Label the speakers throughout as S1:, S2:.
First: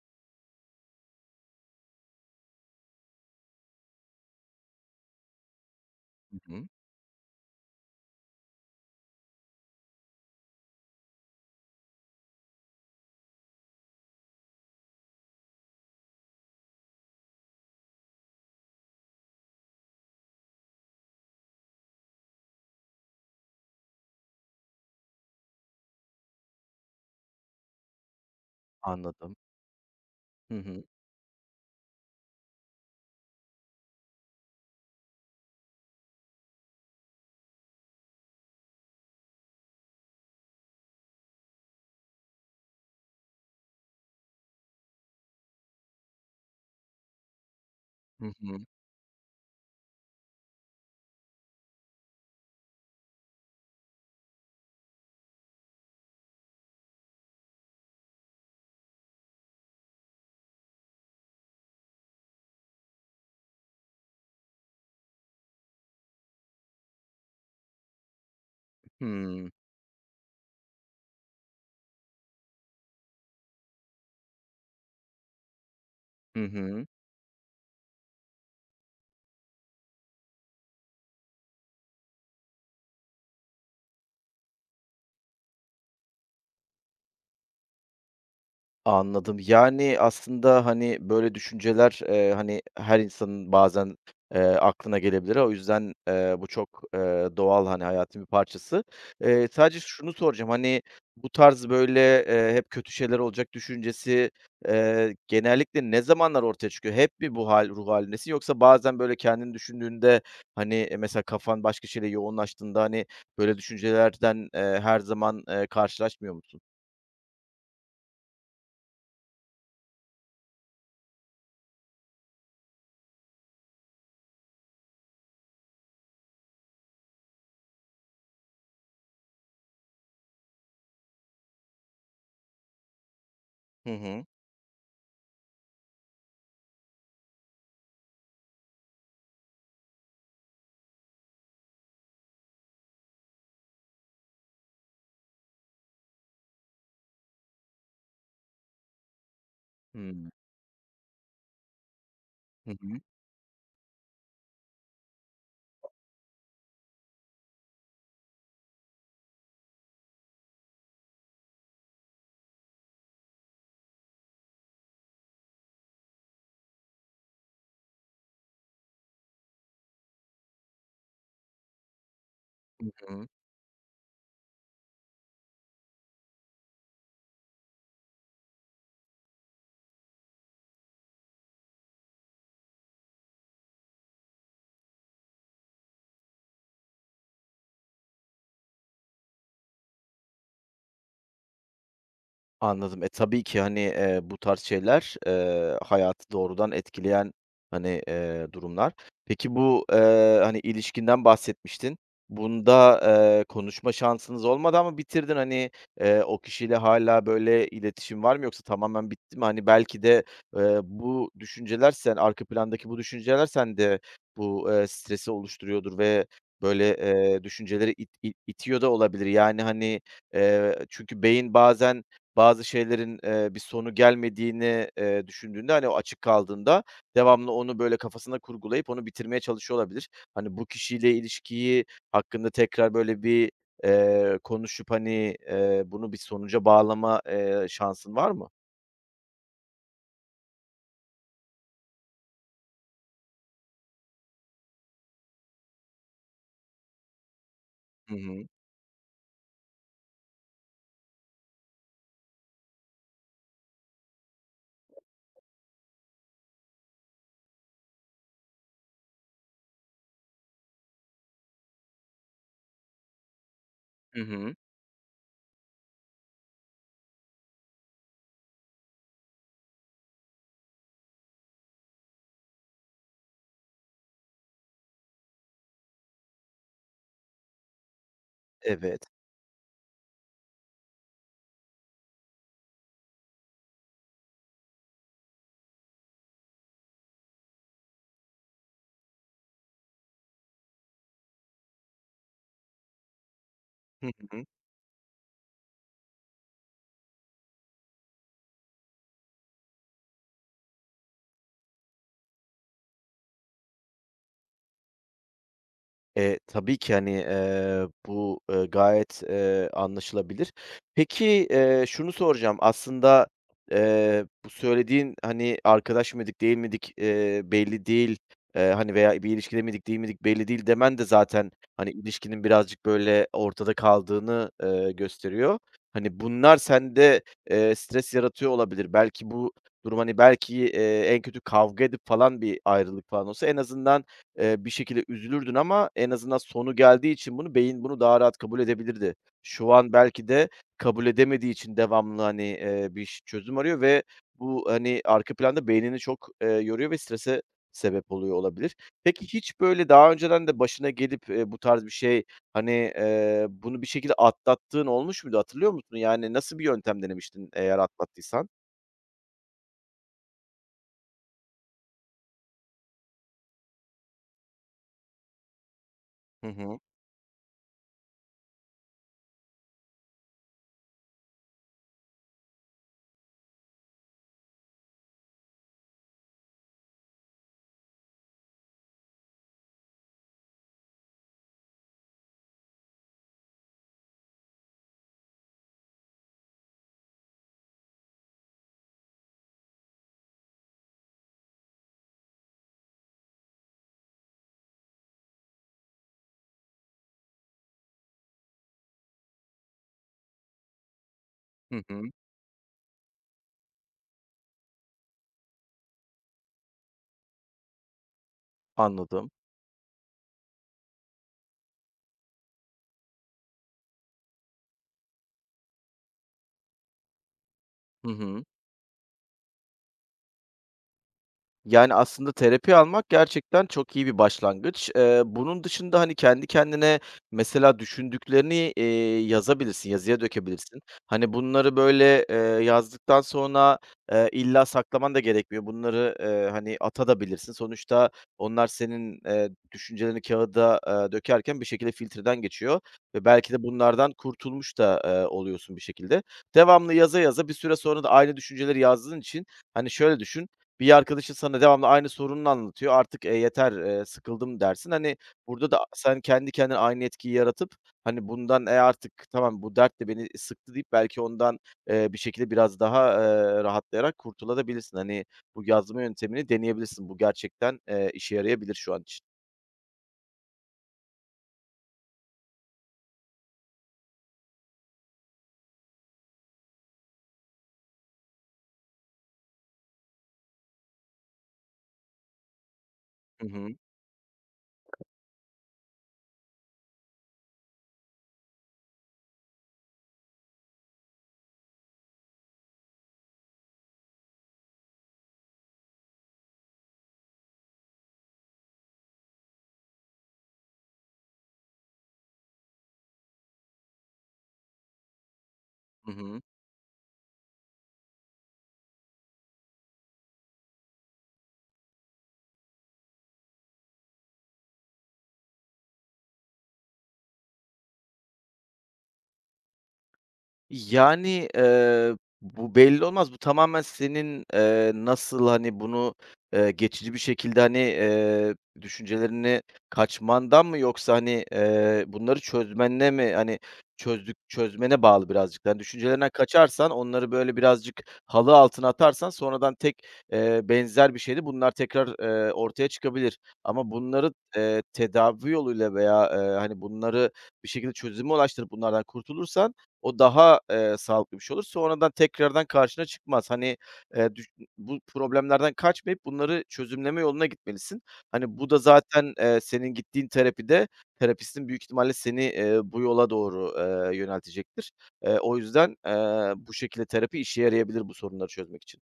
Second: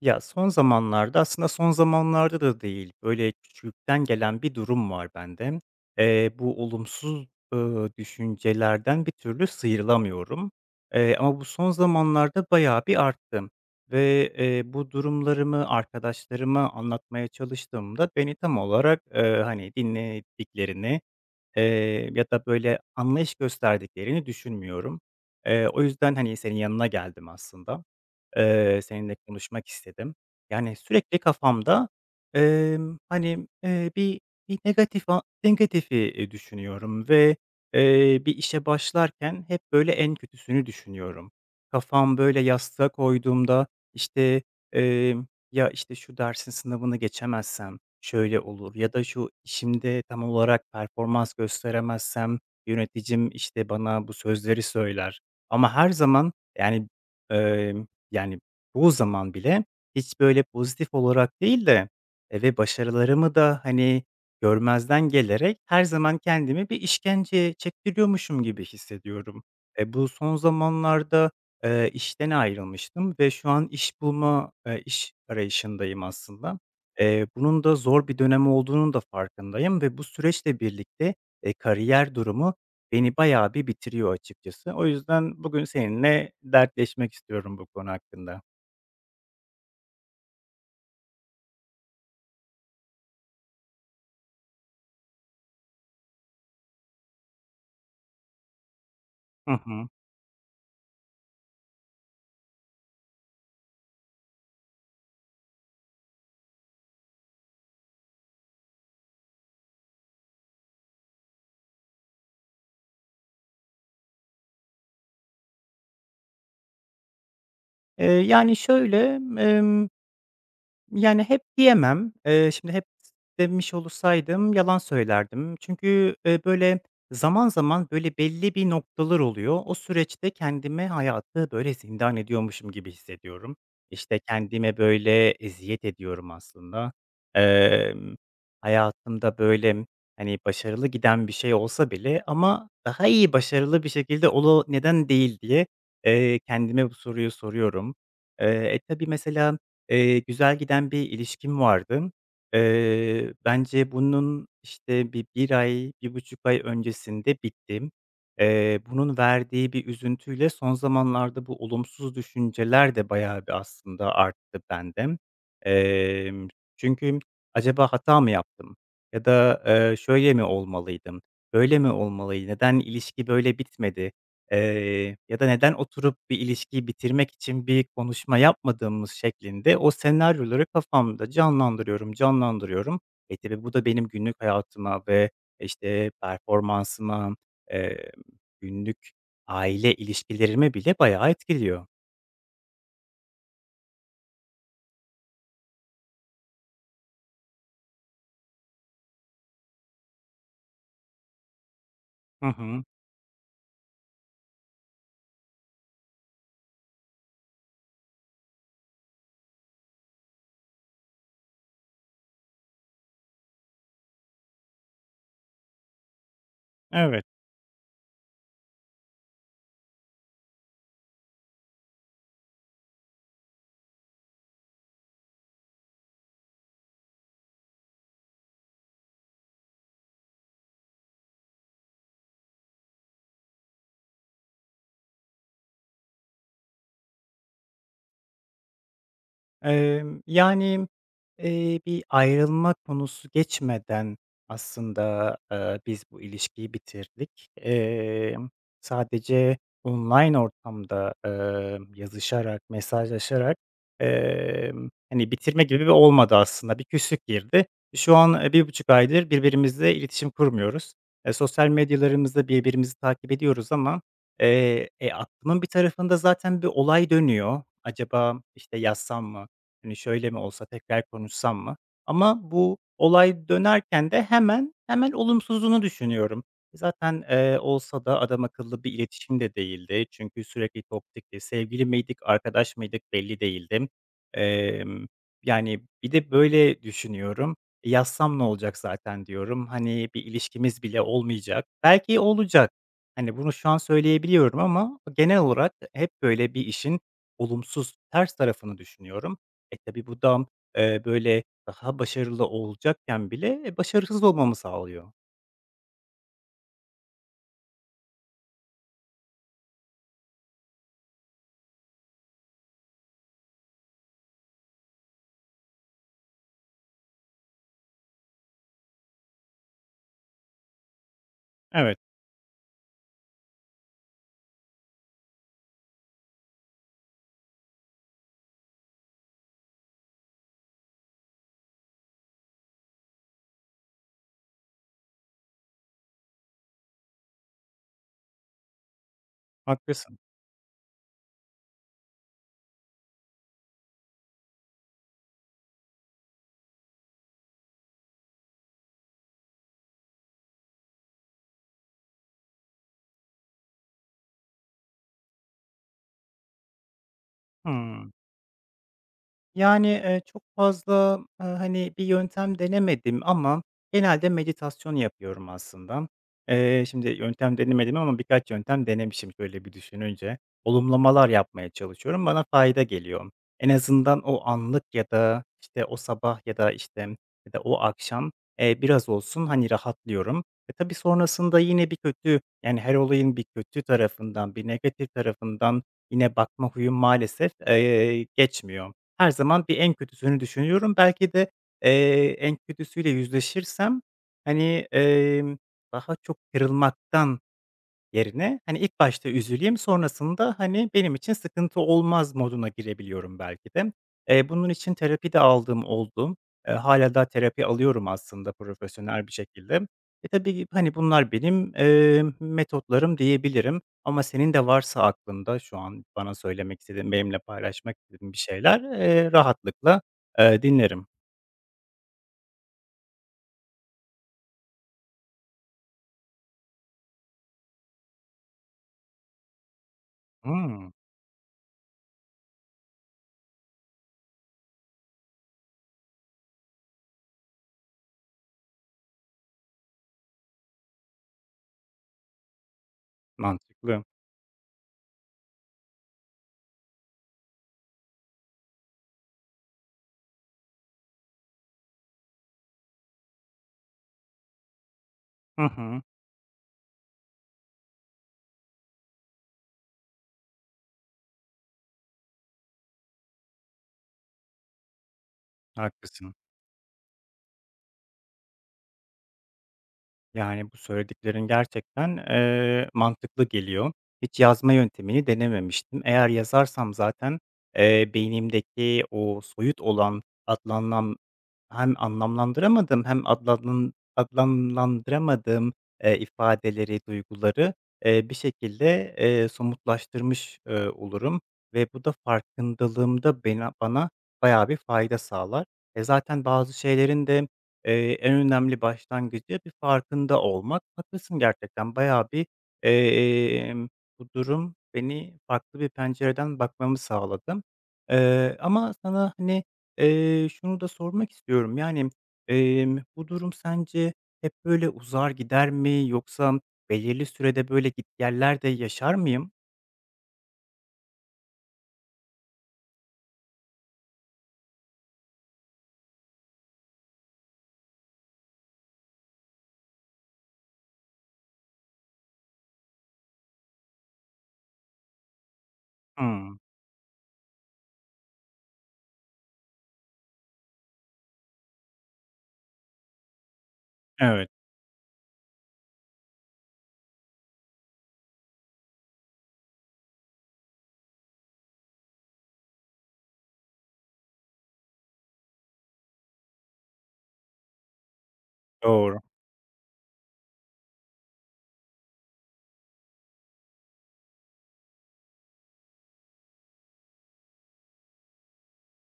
S1: Ya, son zamanlarda, aslında son zamanlarda da değil, böyle, küçüklükten gelen bir durum var bende.
S2: Hı
S1: Bu
S2: hı.
S1: olumsuz, düşüncelerden bir türlü sıyrılamıyorum. Ama bu son zamanlarda bayağı bir arttı ve, bu durumlarımı arkadaşlarıma anlatmaya çalıştığımda beni tam olarak, hani, dinlediklerini, ya da, böyle, anlayış gösterdiklerini düşünmüyorum. O yüzden, hani, senin yanına geldim aslında. Seninle
S2: Anladım.
S1: konuşmak istedim.
S2: Hı
S1: Yani,
S2: hı.
S1: sürekli kafamda, hani, bir negatifi, düşünüyorum ve, bir işe başlarken hep böyle en kötüsünü düşünüyorum. Kafam böyle yastığa koyduğumda, işte, emm, ya, işte, şu dersin sınavını geçemezsem
S2: Hı
S1: şöyle
S2: hı.
S1: olur ya da şu işimde tam olarak performans gösteremezsem yöneticim, işte, bana bu sözleri söyler ama her zaman, yani, emm yani, çoğu zaman bile hiç, böyle, pozitif olarak değil de, ve başarılarımı da, hani, görmezden gelerek her zaman kendimi bir işkenceye çektiriyormuşum gibi hissediyorum.
S2: Hımm.
S1: E, bu son zamanlarda, işten ayrılmıştım ve şu an iş arayışındayım
S2: Hı
S1: aslında.
S2: hı.
S1: Bunun da zor bir dönem olduğunun da farkındayım ve bu süreçle birlikte, kariyer durumu beni bayağı bir bitiriyor açıkçası. O yüzden bugün seninle dertleşmek istiyorum bu konu hakkında.
S2: Anladım. Yani, aslında, hani, böyle düşünceler, hani, her insanın bazen, aklına gelebilir. O yüzden, bu çok, doğal, hani, hayatın bir parçası.
S1: Hı
S2: Sadece
S1: hı.
S2: şunu soracağım, hani, bu tarz, böyle, hep kötü şeyler olacak düşüncesi, genellikle ne zamanlar ortaya çıkıyor? Hep mi bu ruh hâlindesin yoksa bazen, böyle, kendini düşündüğünde, hani, mesela kafan başka şeyle yoğunlaştığında, hani, böyle düşüncelerden, her zaman, karşılaşmıyor musun?
S1: Yani şöyle. Yani, hep diyemem. Şimdi hep demiş olursaydım yalan söylerdim. Çünkü, böyle, zaman zaman, böyle, belli bir noktalar oluyor. O süreçte kendime hayatı, böyle, zindan ediyormuşum gibi hissediyorum.
S2: Hı
S1: İşte,
S2: hı.
S1: kendime, böyle, eziyet ediyorum aslında. Emm, Hayatımda, böyle, hani, başarılı giden bir şey olsa bile ama daha iyi başarılı bir şekilde ola neden değil diye, kendime bu soruyu soruyorum. Tabii, mesela, güzel giden bir ilişkim vardı.
S2: Hı hı.
S1: Bence bunun, işte, 1 ay, bir buçuk ay öncesinde bitti. Bunun verdiği bir üzüntüyle son zamanlarda bu olumsuz düşünceler de bayağı bir aslında arttı bende. Emm, Çünkü acaba hata mı yaptım ya da, şöyle mi olmalıydım, böyle mi olmalıydı, neden
S2: Hı
S1: ilişki
S2: hı.
S1: böyle bitmedi? Ya da neden oturup bir ilişkiyi bitirmek için bir konuşma yapmadığımız şeklinde o senaryoları kafamda canlandırıyorum, canlandırıyorum. E, tabii bu da benim günlük hayatıma ve, işte, performansıma, eee, günlük aile ilişkilerime bile bayağı etkiliyor.
S2: Anladım. E, tabii ki, hani, bu tarz şeyler, hayatı doğrudan etkileyen, hani, durumlar. Peki bu, hani, ilişkinden bahsetmiştin.
S1: Hı hı.
S2: Bunda, konuşma şansınız olmadı ama bitirdin? Hani, o kişiyle hala böyle, iletişim var mı yoksa tamamen bitti mi? Hani, belki de, bu düşünceler sen arka plandaki bu düşünceler sende bu, stresi oluşturuyordur ve, böyle,
S1: Evet.
S2: düşünceleri it it itiyor da olabilir. Yani, hani, çünkü beyin bazen bazı şeylerin, bir sonu gelmediğini, düşündüğünde, hani, o açık kaldığında devamlı onu, böyle, kafasında kurgulayıp onu bitirmeye çalışıyor olabilir. Hani, bu kişiyle ilişkiyi hakkında tekrar, böyle, bir, konuşup, hani, bunu bir sonuca bağlama, şansın var mı?
S1: Yani, bir ayrılma konusu geçmeden aslında, biz bu ilişkiyi bitirdik.
S2: Hı hı.
S1: Sadece online ortamda, yazışarak, mesajlaşarak, hani, bitirme gibi bir olmadı aslında. Bir küslük girdi. Şu an, bir buçuk aydır birbirimizle iletişim kurmuyoruz. Sosyal medyalarımızda birbirimizi takip ediyoruz ama,
S2: Hı hı.
S1: aklımın bir tarafında zaten bir olay dönüyor. Acaba, işte, yazsam mı? Hani, şöyle mi olsa, tekrar konuşsam mı? Ama bu olay dönerken de hemen hemen olumsuzunu düşünüyorum. Zaten, olsa da adam akıllı bir
S2: Evet.
S1: iletişim de değildi. Çünkü sürekli toktikti. Sevgili miydik, arkadaş mıydık belli değildi. Emm, Yani, bir de böyle düşünüyorum. E, yazsam ne olacak zaten diyorum. Hani, bir ilişkimiz bile olmayacak. Belki olacak. Hani, bunu şu an
S2: Hı hı.
S1: söyleyebiliyorum ama genel olarak hep böyle bir işin olumsuz, ters tarafını düşünüyorum. E, tabi bu da, böyle, daha başarılı olacakken bile, başarısız olmamı sağlıyor.
S2: Tabii ki, hani, bu, gayet, anlaşılabilir. Peki, şunu soracağım. Aslında, bu söylediğin, hani, arkadaş mıydık, değil miydik, belli değil, hani, veya bir ilişkide miydik, değil miydik belli değil demen de zaten, hani,
S1: Evet,
S2: ilişkinin birazcık, böyle, ortada kaldığını, gösteriyor. Hani, bunlar sende, stres yaratıyor olabilir. Belki bu durum, hani, belki, en kötü kavga edip falan bir ayrılık falan olsa en azından, bir şekilde üzülürdün ama en azından sonu geldiği için beyin bunu daha rahat kabul edebilirdi. Şu an
S1: haklısın.
S2: belki de kabul edemediği için devamlı, hani, bir çözüm arıyor ve bu, hani, arka planda beynini çok, yoruyor ve strese sebep oluyor olabilir. Peki hiç böyle daha önceden de başına gelip, bu tarz bir şey, hani, bunu bir şekilde atlattığın olmuş muydu? Hatırlıyor musun? Yani nasıl bir yöntem denemiştin eğer
S1: Hıı.
S2: atlattıysan?
S1: Yani, çok fazla, hani, bir yöntem denemedim ama genelde meditasyon yapıyorum aslında.
S2: Hı hı.
S1: Şimdi yöntem denemedim ama birkaç yöntem denemişim şöyle bir düşününce. Olumlamalar yapmaya çalışıyorum, bana fayda geliyor. En azından o anlık ya da, işte, o sabah ya da, işte, ya da o akşam, biraz olsun, hani, rahatlıyorum. E, tabii sonrasında yine bir kötü, yani, her olayın bir kötü tarafından, bir negatif tarafından yine bakma huyum maalesef, geçmiyor. Her zaman bir en kötüsünü düşünüyorum. Belki de, en kötüsüyle yüzleşirsem, hani, emm, daha çok kırılmaktan yerine, hani, ilk başta üzüleyim, sonrasında, hani, benim için sıkıntı
S2: Hı hı.
S1: olmaz moduna girebiliyorum belki de. Bunun için terapi de aldığım oldu. Hâlâ daha terapi alıyorum aslında profesyonel
S2: Anladım.
S1: bir şekilde. E, tabii, hani, bunlar benim, metotlarım diyebilirim ama senin de varsa aklında şu an bana söylemek istediğin, benimle paylaşmak
S2: Hı
S1: istediğin bir
S2: hı.
S1: şeyler, rahatlıkla, dinlerim.
S2: Yani, aslında terapi almak gerçekten çok iyi bir başlangıç. Bunun dışında, hani, kendi kendine mesela düşündüklerini, yazabilirsin, yazıya dökebilirsin.
S1: Hımm,
S2: Hani, bunları, böyle, yazdıktan sonra, illa saklaman da gerekmiyor. Bunları, hani, atabilirsin. Sonuçta onlar senin, düşüncelerini kağıda dökerken bir şekilde filtreden geçiyor ve belki de
S1: mantıklı.
S2: bunlardan kurtulmuş da, oluyorsun bir şekilde. Devamlı yaza yaza bir süre sonra da aynı düşünceleri yazdığın için, hani, şöyle düşün, bir arkadaşın sana devamlı aynı sorununu anlatıyor. Artık, yeter, sıkıldım dersin. Hani,
S1: Hı
S2: burada da
S1: hı,
S2: sen kendi kendine aynı etkiyi yaratıp, hani, bundan, "E, artık tamam bu dert de beni sıktı." deyip belki ondan, bir şekilde biraz daha, rahatlayarak kurtulabilirsin. Hani, bu yazma
S1: haklısın.
S2: yöntemini deneyebilirsin. Bu gerçekten, işe yarayabilir şu an için.
S1: Yani, bu söylediklerin gerçekten, mantıklı geliyor. Hiç yazma yöntemini denememiştim. Eğer yazarsam zaten, beynimdeki o soyut olan hem anlamlandıramadığım hem
S2: Hı hı.
S1: adlamlandıramadığım, ifadeleri, duyguları, bir şekilde, somutlaştırmış, olurum ve bu da farkındalığımda bana bayağı bir fayda sağlar. E, zaten bazı şeylerin de en önemli başlangıcı bir farkında olmak. Haklısın gerçekten bayağı bir, emm, bu durum beni farklı bir
S2: Hı hı.
S1: pencereden bakmamı sağladı. Ama sana, hani, şunu da sormak istiyorum. Yani, bu durum sence hep böyle uzar gider mi yoksa belirli sürede böyle gitgeller de yaşar mıyım?
S2: Yani, bu belli olmaz. Bu tamamen senin, nasıl, hani, bunu, geçici bir şekilde, hani, düşüncelerini kaçmandan mı yoksa, hani, bunları çözmenle mi, hani, çözmene bağlı birazcık da. Hani, düşüncelerinden
S1: Hımm.
S2: kaçarsan, onları böyle birazcık halı altına atarsan sonradan benzer bir şeyde bunlar tekrar, ortaya çıkabilir. Ama bunları,
S1: Evet,
S2: tedavi yoluyla veya, hani, bunları bir şekilde çözüme ulaştırıp bunlardan kurtulursan o daha, sağlıklı bir şey olur. Sonradan tekrardan karşına çıkmaz. Hani, eee, düş bu problemlerden kaçmayıp bunları çözümleme yoluna gitmelisin. Hani, bu da
S1: doğru.
S2: zaten, senin gittiğin terapide terapistin büyük ihtimalle seni, bu yola doğru, yöneltecektir. O yüzden, bu şekilde terapi işe yarayabilir bu sorunları çözmek için.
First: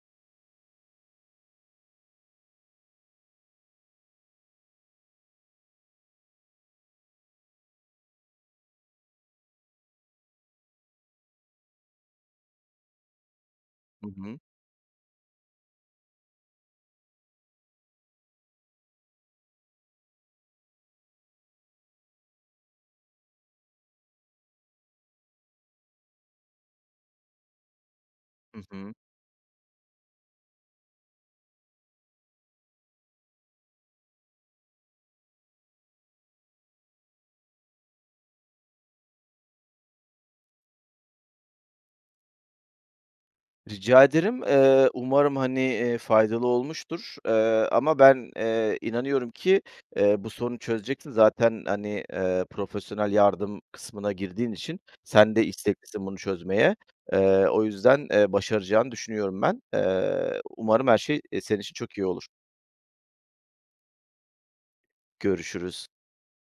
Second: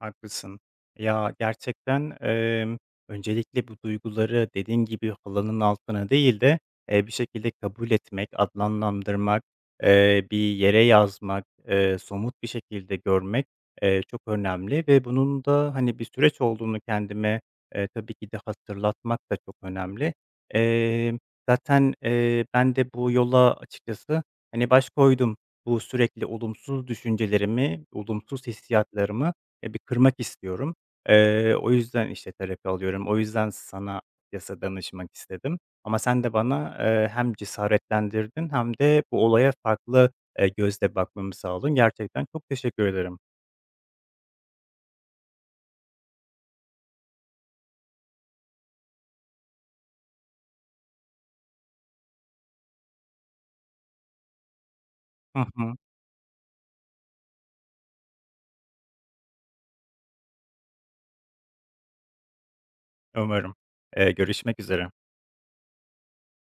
S1: Haklısın. Ya, gerçekten, öncelikle bu duyguları dediğin gibi halının altına değil de, bir şekilde kabul etmek, adlandırmak, bir yere yazmak, somut bir şekilde görmek,
S2: Hı
S1: çok
S2: hı.
S1: önemli ve bunun da, hani, bir süreç olduğunu kendime, tabii ki de hatırlatmak da çok önemli. Emm, Zaten, ben de bu yola açıkçası, hani, baş koydum. Bu sürekli olumsuz düşüncelerimi, olumsuz
S2: Hı hı.
S1: hissiyatlarımı ya, bir kırmak istiyorum. O yüzden, işte, terapi alıyorum. O yüzden sana açıkçası danışmak istedim. Ama sen de bana, hem cesaretlendirdin hem de bu olaya farklı, gözle bakmamı sağladın. Gerçekten çok teşekkür ederim.
S2: Rica ederim. Umarım, hani, faydalı olmuştur, ama ben, inanıyorum ki, bu sorunu çözeceksin. Zaten, hani, profesyonel yardım kısmına girdiğin için sen
S1: Hı
S2: de
S1: hı.
S2: isteklisin bunu çözmeye. O yüzden, başaracağını düşünüyorum ben. Umarım her şey, senin için çok iyi olur.
S1: Umarım. Görüşmek üzere.
S2: Görüşürüz.